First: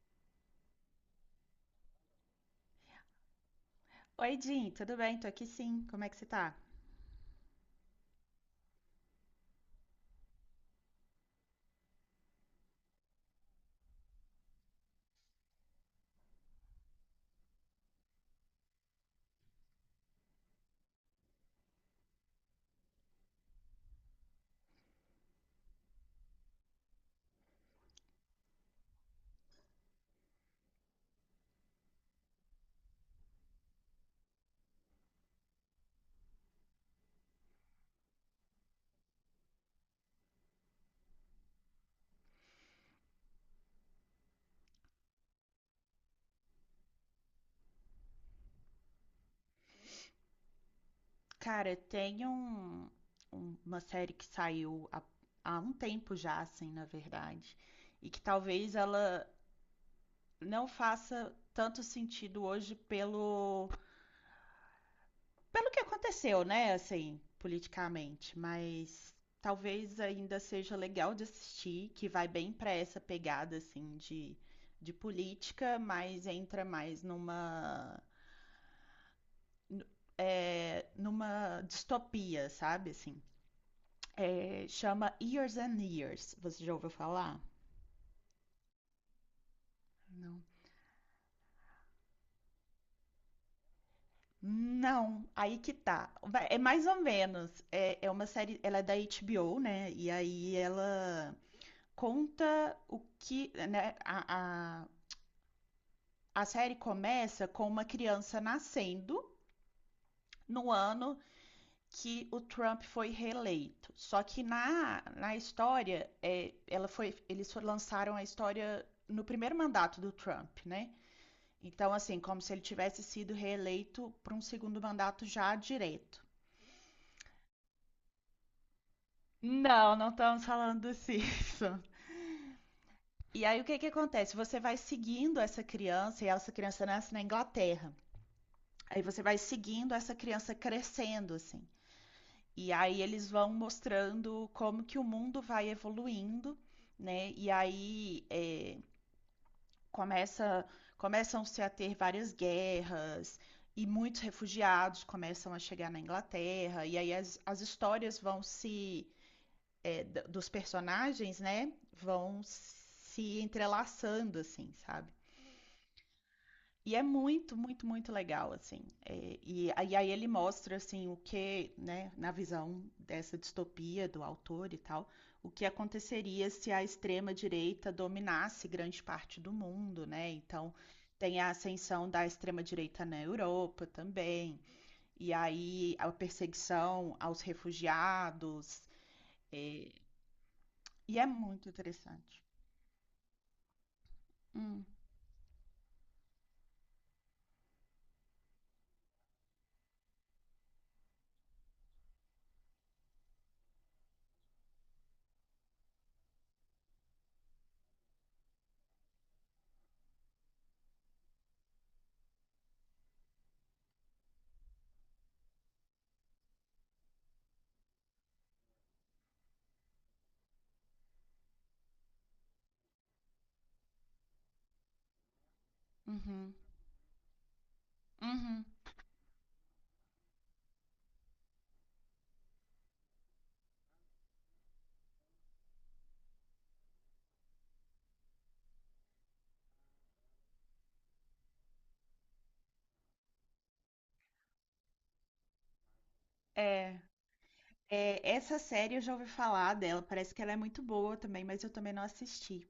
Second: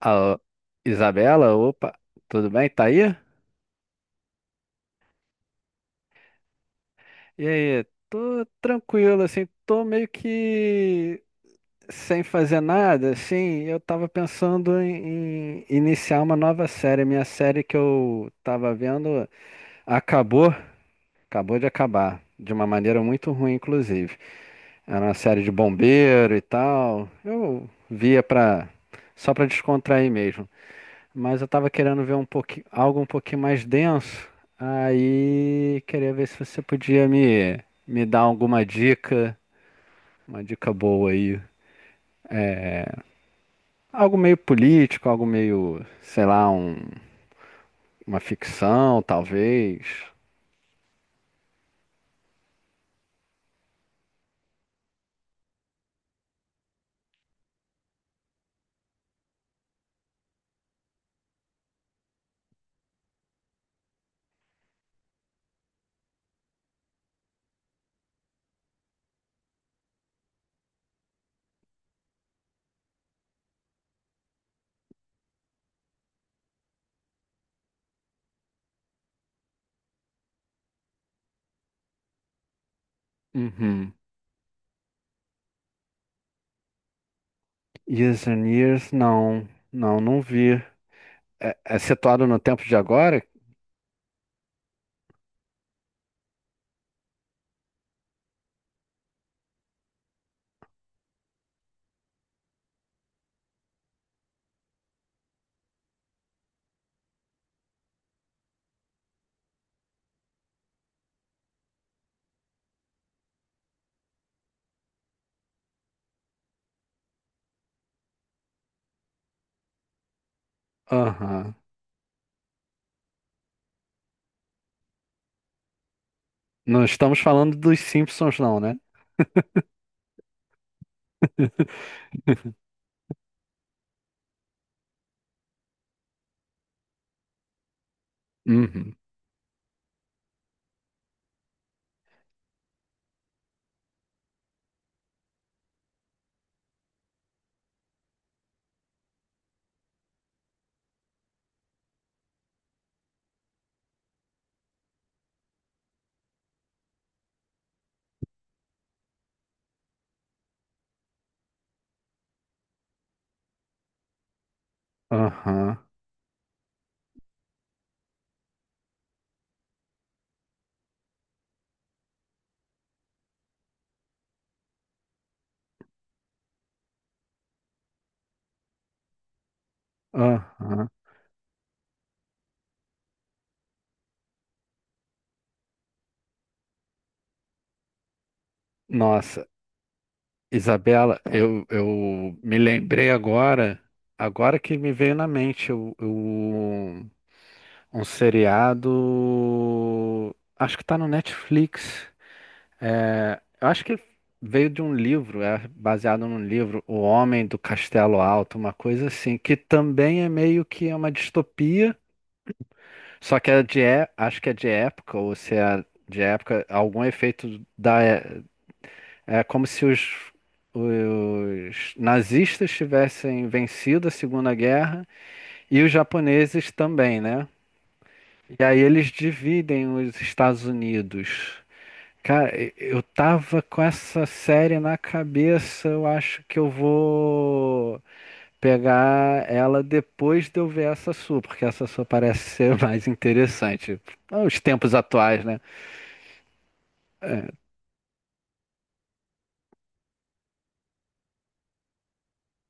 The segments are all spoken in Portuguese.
Alô, Isabela, opa, tudo bem? Tá aí? Oi, Jim, tudo bem? Tô aqui sim. Como é que você tá? E aí, tô tranquilo, assim, tô meio que sem fazer nada, assim, eu tava pensando em iniciar uma nova série. Minha série que eu tava vendo acabou, acabou de acabar, de uma maneira muito ruim, inclusive. Era uma série de bombeiro e tal, só pra descontrair mesmo. Mas eu tava querendo ver um pouquinho, algo um pouquinho mais denso. Aí queria ver se você podia me dar alguma dica, uma dica boa aí. Algo meio político, algo meio, sei lá, uma ficção, talvez. Cara, tem uma série que saiu há um tempo já, assim, na verdade, e que talvez ela não faça tanto sentido hoje pelo que aconteceu, né, assim, politicamente, mas talvez ainda seja legal de assistir, que vai bem pra essa pegada, assim, de política, mas entra mais n- numa distopia, sabe? Assim, Uhum. é, chama Years and Years. Você já ouviu falar? Years and Years, não Não. vi. É, é situado no tempo de agora? Não, aí que tá. É mais ou menos. É, é uma série, ela é da HBO, né? E aí ela conta o que, né? A série começa com uma criança nascendo no ano que o Trump foi reeleito. Só que na história, é, ela foi, eles lançaram a história no primeiro mandato do Trump, né? Aham. Então, assim, como se ele tivesse sido reeleito para um segundo mandato já direto. Não estamos falando dos Simpsons, não, né? Não, não estamos falando disso. E aí, o que que acontece? Você vai seguindo essa criança, e essa criança nasce na Inglaterra. Uhum. Aí você vai seguindo essa criança crescendo, assim. E aí eles vão mostrando como que o mundo vai evoluindo, né? E aí começa, começam-se a ter várias guerras e muitos refugiados começam a chegar na Inglaterra. E aí as histórias vão se dos personagens, né? Vão se entrelaçando, assim, sabe? Aham. E é muito, muito, muito legal, assim. É, e, aí ele mostra, assim, o que, né, na visão dessa distopia do autor e tal, o que aconteceria se a extrema-direita dominasse grande parte do mundo, né? Então, Aham. tem a ascensão da extrema-direita na Europa também, e aí a perseguição aos refugiados, Nossa. é, e Isabela, é eu, muito eu interessante. me lembrei agora, agora que Hum, me veio na mente um seriado, acho que tá no Netflix. É, eu acho que veio de um livro, é baseado num livro, O Homem do Castelo Alto, uma coisa assim, que também é meio que uma distopia, só que é de, acho que é de época, ou se é de época, algum efeito da, é, é como se os nazistas tivessem vencido a Segunda Guerra e os uhum, japoneses também, né? E uhum. aí eles dividem os Estados Unidos. Cara, eu tava com essa série na cabeça, eu acho que eu vou pegar ela depois de eu ver essa sua, porque essa sua parece ser mais interessante. Ah, Os tempos atuais, né? É, É, É, essa série eu já ouvi falar dela, parece que ela é muito boa também, mas eu também não assisti.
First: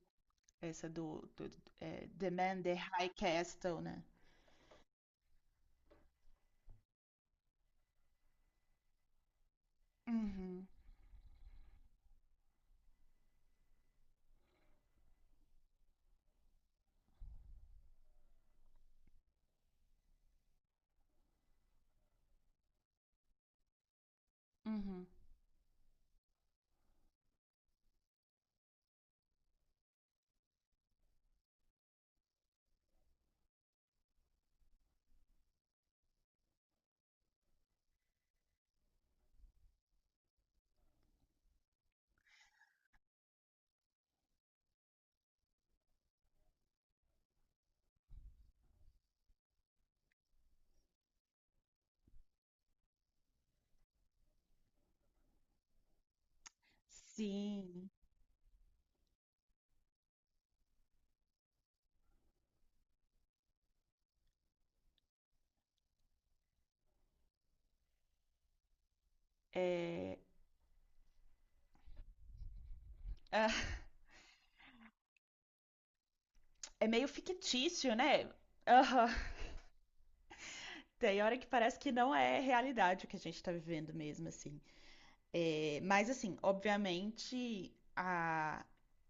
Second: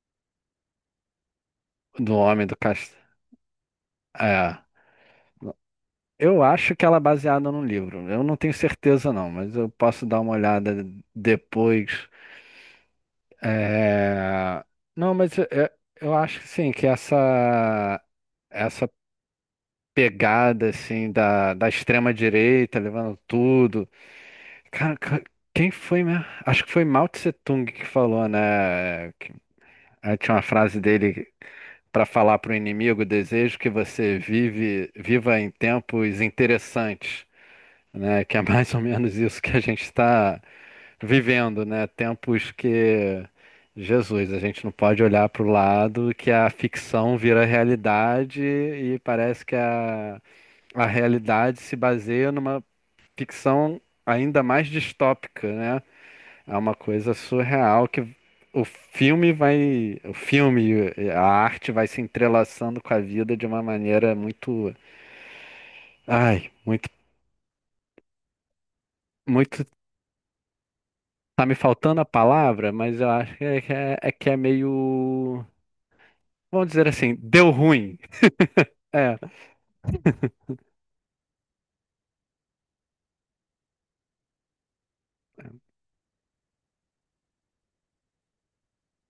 Essa do é, do The homem do Man, The castelo. High Castle, né? É. Eu acho que ela é baseada num livro. Eu não tenho certeza, não, mas eu posso dar uma Uhum, olhada depois. É, não, mas eu acho que sim, que essa pegada assim da, da extrema direita levando tudo. Cara, uhum. Quem foi mesmo? Acho que foi Mao Tse Tung que falou, né? Aí tinha uma frase dele para falar para o inimigo: desejo que você viva em tempos interessantes, né? Que é mais ou menos isso que a gente está vivendo, né? Tempos que, Jesus, a gente não pode olhar para o lado que a ficção vira realidade e parece que a realidade se baseia numa ficção ainda mais distópica, né? É uma coisa surreal Sim. que o filme e a arte vai se entrelaçando com a vida de uma maneira muito, ai, muito, muito. É, Tá me faltando a palavra, mas eu acho que ah, é, é que é meio. Vamos dizer é meio assim, deu fictício, ruim. né? Aham. É. Tem hora que parece que não é realidade o que a gente tá vivendo mesmo, assim. É, mas, assim, obviamente,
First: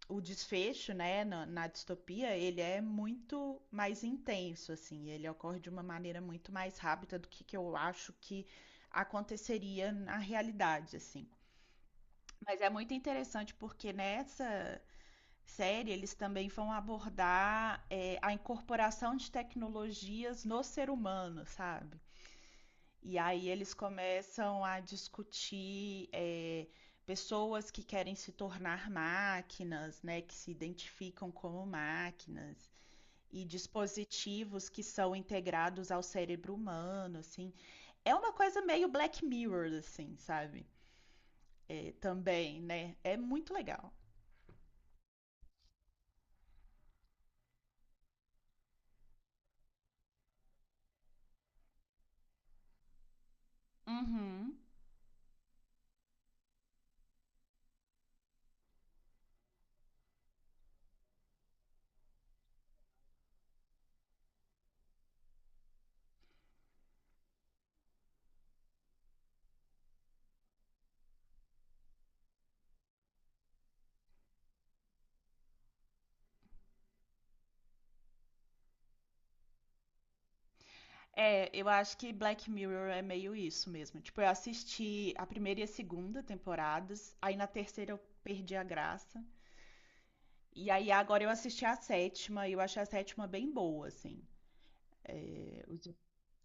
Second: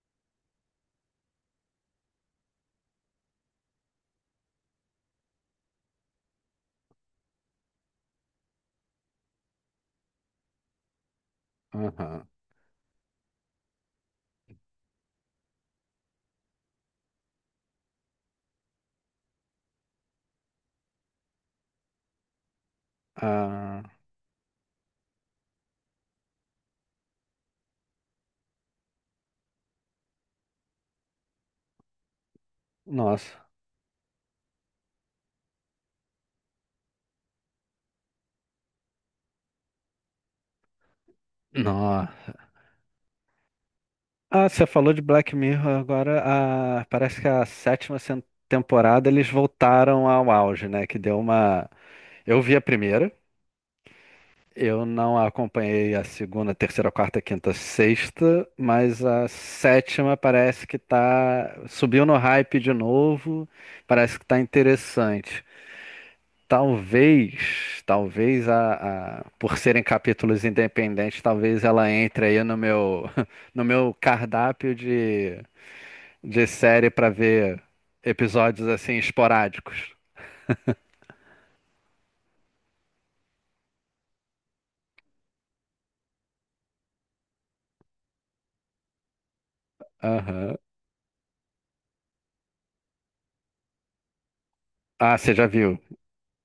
o desfecho, né, na distopia, ele é muito mais intenso, assim, ele ocorre de uma maneira muito mais rápida do que eu acho que aconteceria na realidade, assim. Aham. Mas é muito interessante porque nessa série eles também vão abordar é, a incorporação de tecnologias no ser humano, sabe? E aí eles Ah, começam a discutir é, pessoas que querem se tornar máquinas, né, que se identificam como máquinas, nossa. e dispositivos que são integrados ao cérebro humano, assim. É uma coisa meio Black Mirror, assim, sabe? É, Nossa. também, né? É muito legal. Ah, você falou de Black Mirror agora. Ah, parece que a sétima temporada eles voltaram ao auge, né? Que deu uma. Eu vi a primeira. Uhum. Eu não acompanhei a segunda, terceira, quarta, quinta, sexta, mas a sétima parece que tá. Subiu no hype de novo. Parece que tá interessante. Talvez por serem capítulos independentes, talvez ela entre aí no meu no meu cardápio de série para ver episódios assim esporádicos. É, eu acho que Black Mirror é meio isso mesmo. Tipo, eu assisti a primeira e a segunda temporadas, aí na terceira eu perdi a graça. Aham. E aí agora eu assisti a sétima e eu achei a sétima bem boa, assim. Ah, você já viu? Eu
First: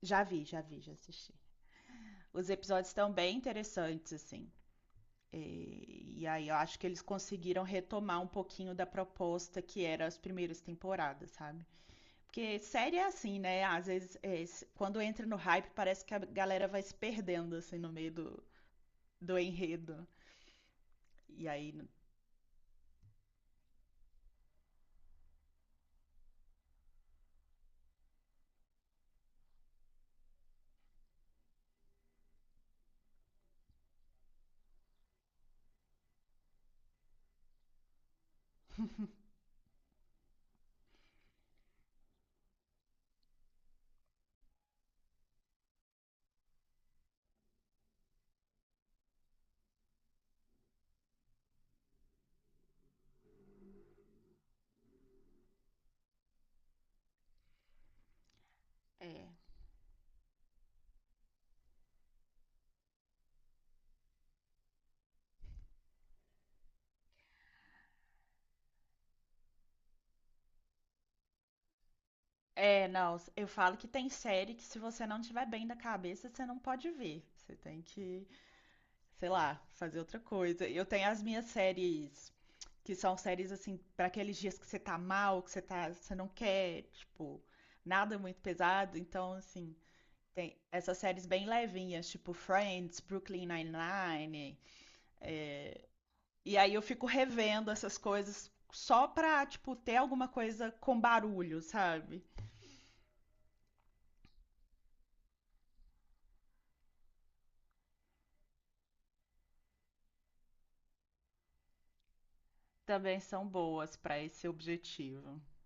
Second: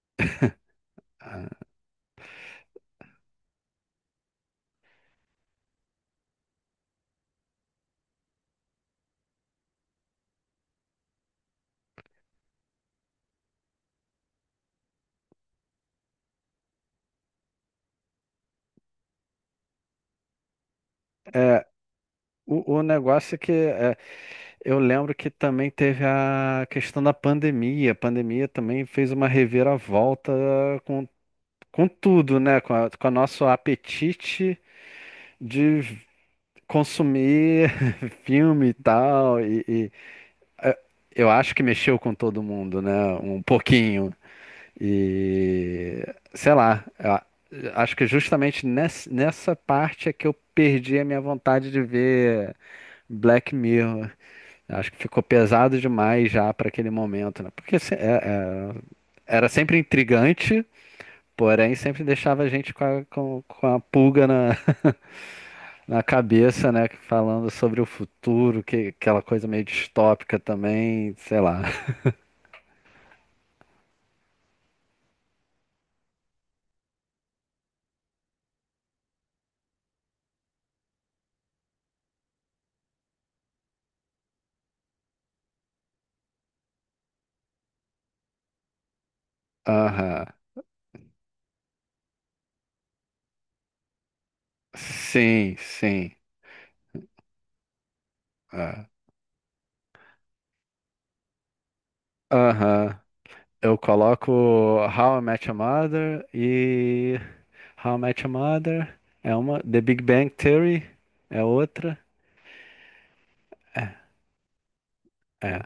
já vi, já vi, já assisti. Ah. Os episódios estão bem interessantes, assim. E aí eu acho que eles conseguiram retomar um pouquinho da proposta que era as primeiras temporadas, sabe? Porque série é assim, né? Às vezes, quando entra no hype, parece que a galera vai se perdendo, assim, no meio do enredo. E aí. n- O negócio é que é, eu lembro que também teve a questão da pandemia. A pandemia também fez uma reviravolta com, com tudo, né? Com o nosso apetite de consumir filme e tal, eh, eu acho que mexeu com todo mundo, né? Um pouquinho. E sei lá, acho que justamente nessa parte é que eu perdi a minha vontade de ver Black Mirror. Acho que ficou pesado demais já para aquele momento, né? Porque É. era sempre intrigante, porém sempre deixava a gente com com a pulga na cabeça, né? Falando sobre o futuro, que aquela coisa meio distópica também, sei lá. É, não, eu falo que tem série que se você não tiver bem da cabeça, você não pode ver. Você tem que sei lá, fazer outra coisa. Eu tenho as minhas séries, que são séries assim, para aqueles dias que você tá mal, que você tá, você não quer, tipo, nada muito pesado, então assim, Aham. tem essas séries bem levinhas, tipo Friends, Brooklyn Nine-Nine. Sim, sim. E aí eu fico revendo essas coisas É. só pra, tipo, ter alguma coisa com barulho, sabe? Aham. Eu coloco How I Met Your Mother e How I Met Your Mother é uma. The Big Bang Theory é outra. Também são boas pra esse objetivo. É.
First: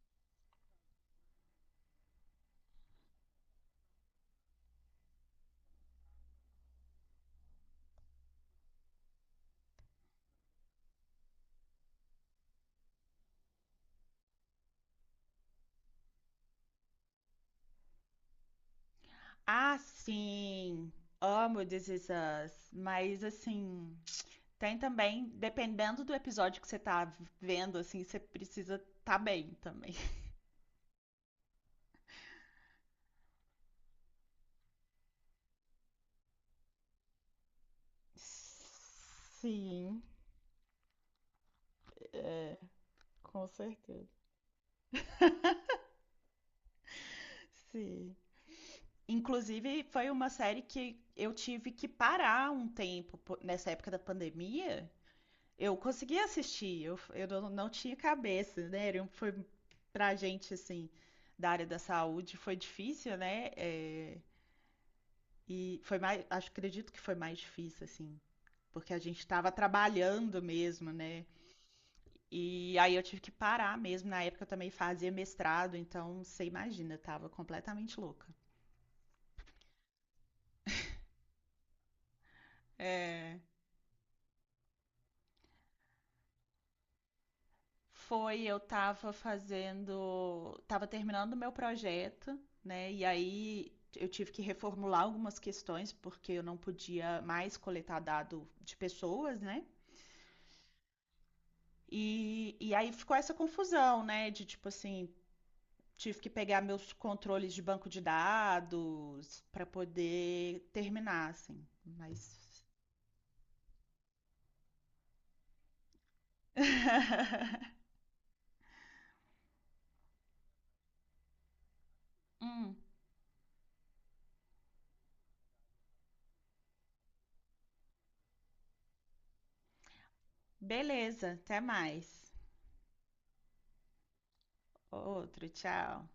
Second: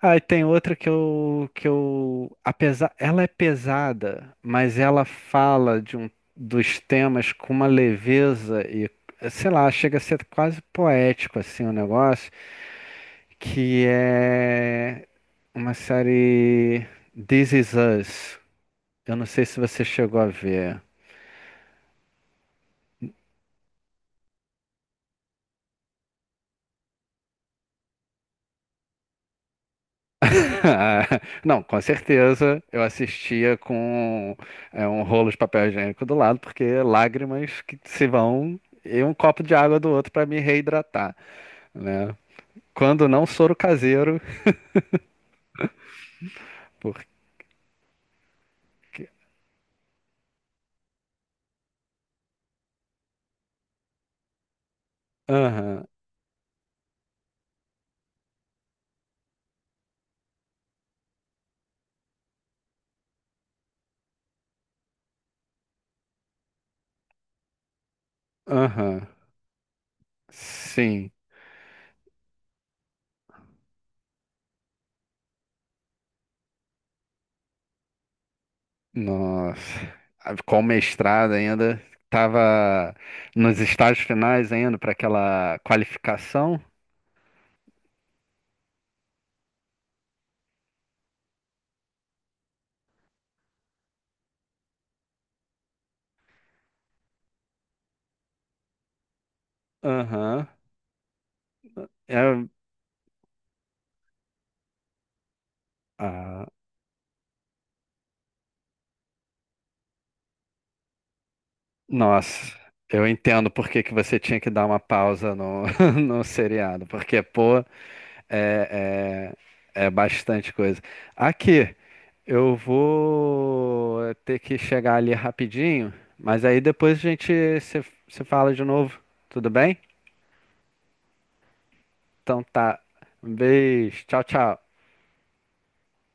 Ah, e tem outra apesar, ela é pesada, mas ela fala de um, dos temas com uma leveza e, sei lá, chega a ser quase poético assim o negócio, que é uma série This Is Us. Eu não sei se Ah, você chegou a ver. sim. Amo This Is Us, mas assim, tem também, dependendo do episódio que você tá vendo, assim, você precisa tá bem também. Ah, não, com certeza eu assistia com é, um rolo de papel higiênico do lado, porque lágrimas que se vão e um copo de água do Sim, outro para me reidratar, né? Quando não com soro certeza. caseiro, porque. Sim. Inclusive, foi uma série que eu tive que parar um tempo nessa época da pandemia. Eu Aham, consegui assistir, eu não tinha cabeça, né? Foi pra gente, assim, da área da saúde, foi difícil, né? É, e foi mais, acho, acredito que foi mais difícil, assim, porque a aham, gente estava trabalhando mesmo, sim, né? E aí eu tive que parar mesmo. Na época eu também fazia mestrado, então você imagina, eu tava completamente louca. nossa. Ah, com mestrado ainda, tava É, nos estágios finais ainda para aquela qualificação. foi, eu tava fazendo, tava terminando o meu projeto, né? E aí eu tive que reformular algumas questões, porque eu não podia mais coletar dado de pessoas, né? Aham, é. E aí ficou essa confusão, né? De tipo assim, tive que Ah, pegar meus controles de banco de dados para poder terminar, assim. nossa, Mas. eu entendo por que que você tinha que dar uma pausa no, no seriado, porque, pô, é, é bastante coisa. Aqui, eu Hum, vou ter que chegar ali rapidinho, mas aí depois a gente se fala de novo, tudo bem? beleza, até mais. Então tá, um beijo, tchau, tchau. Outro, tchau.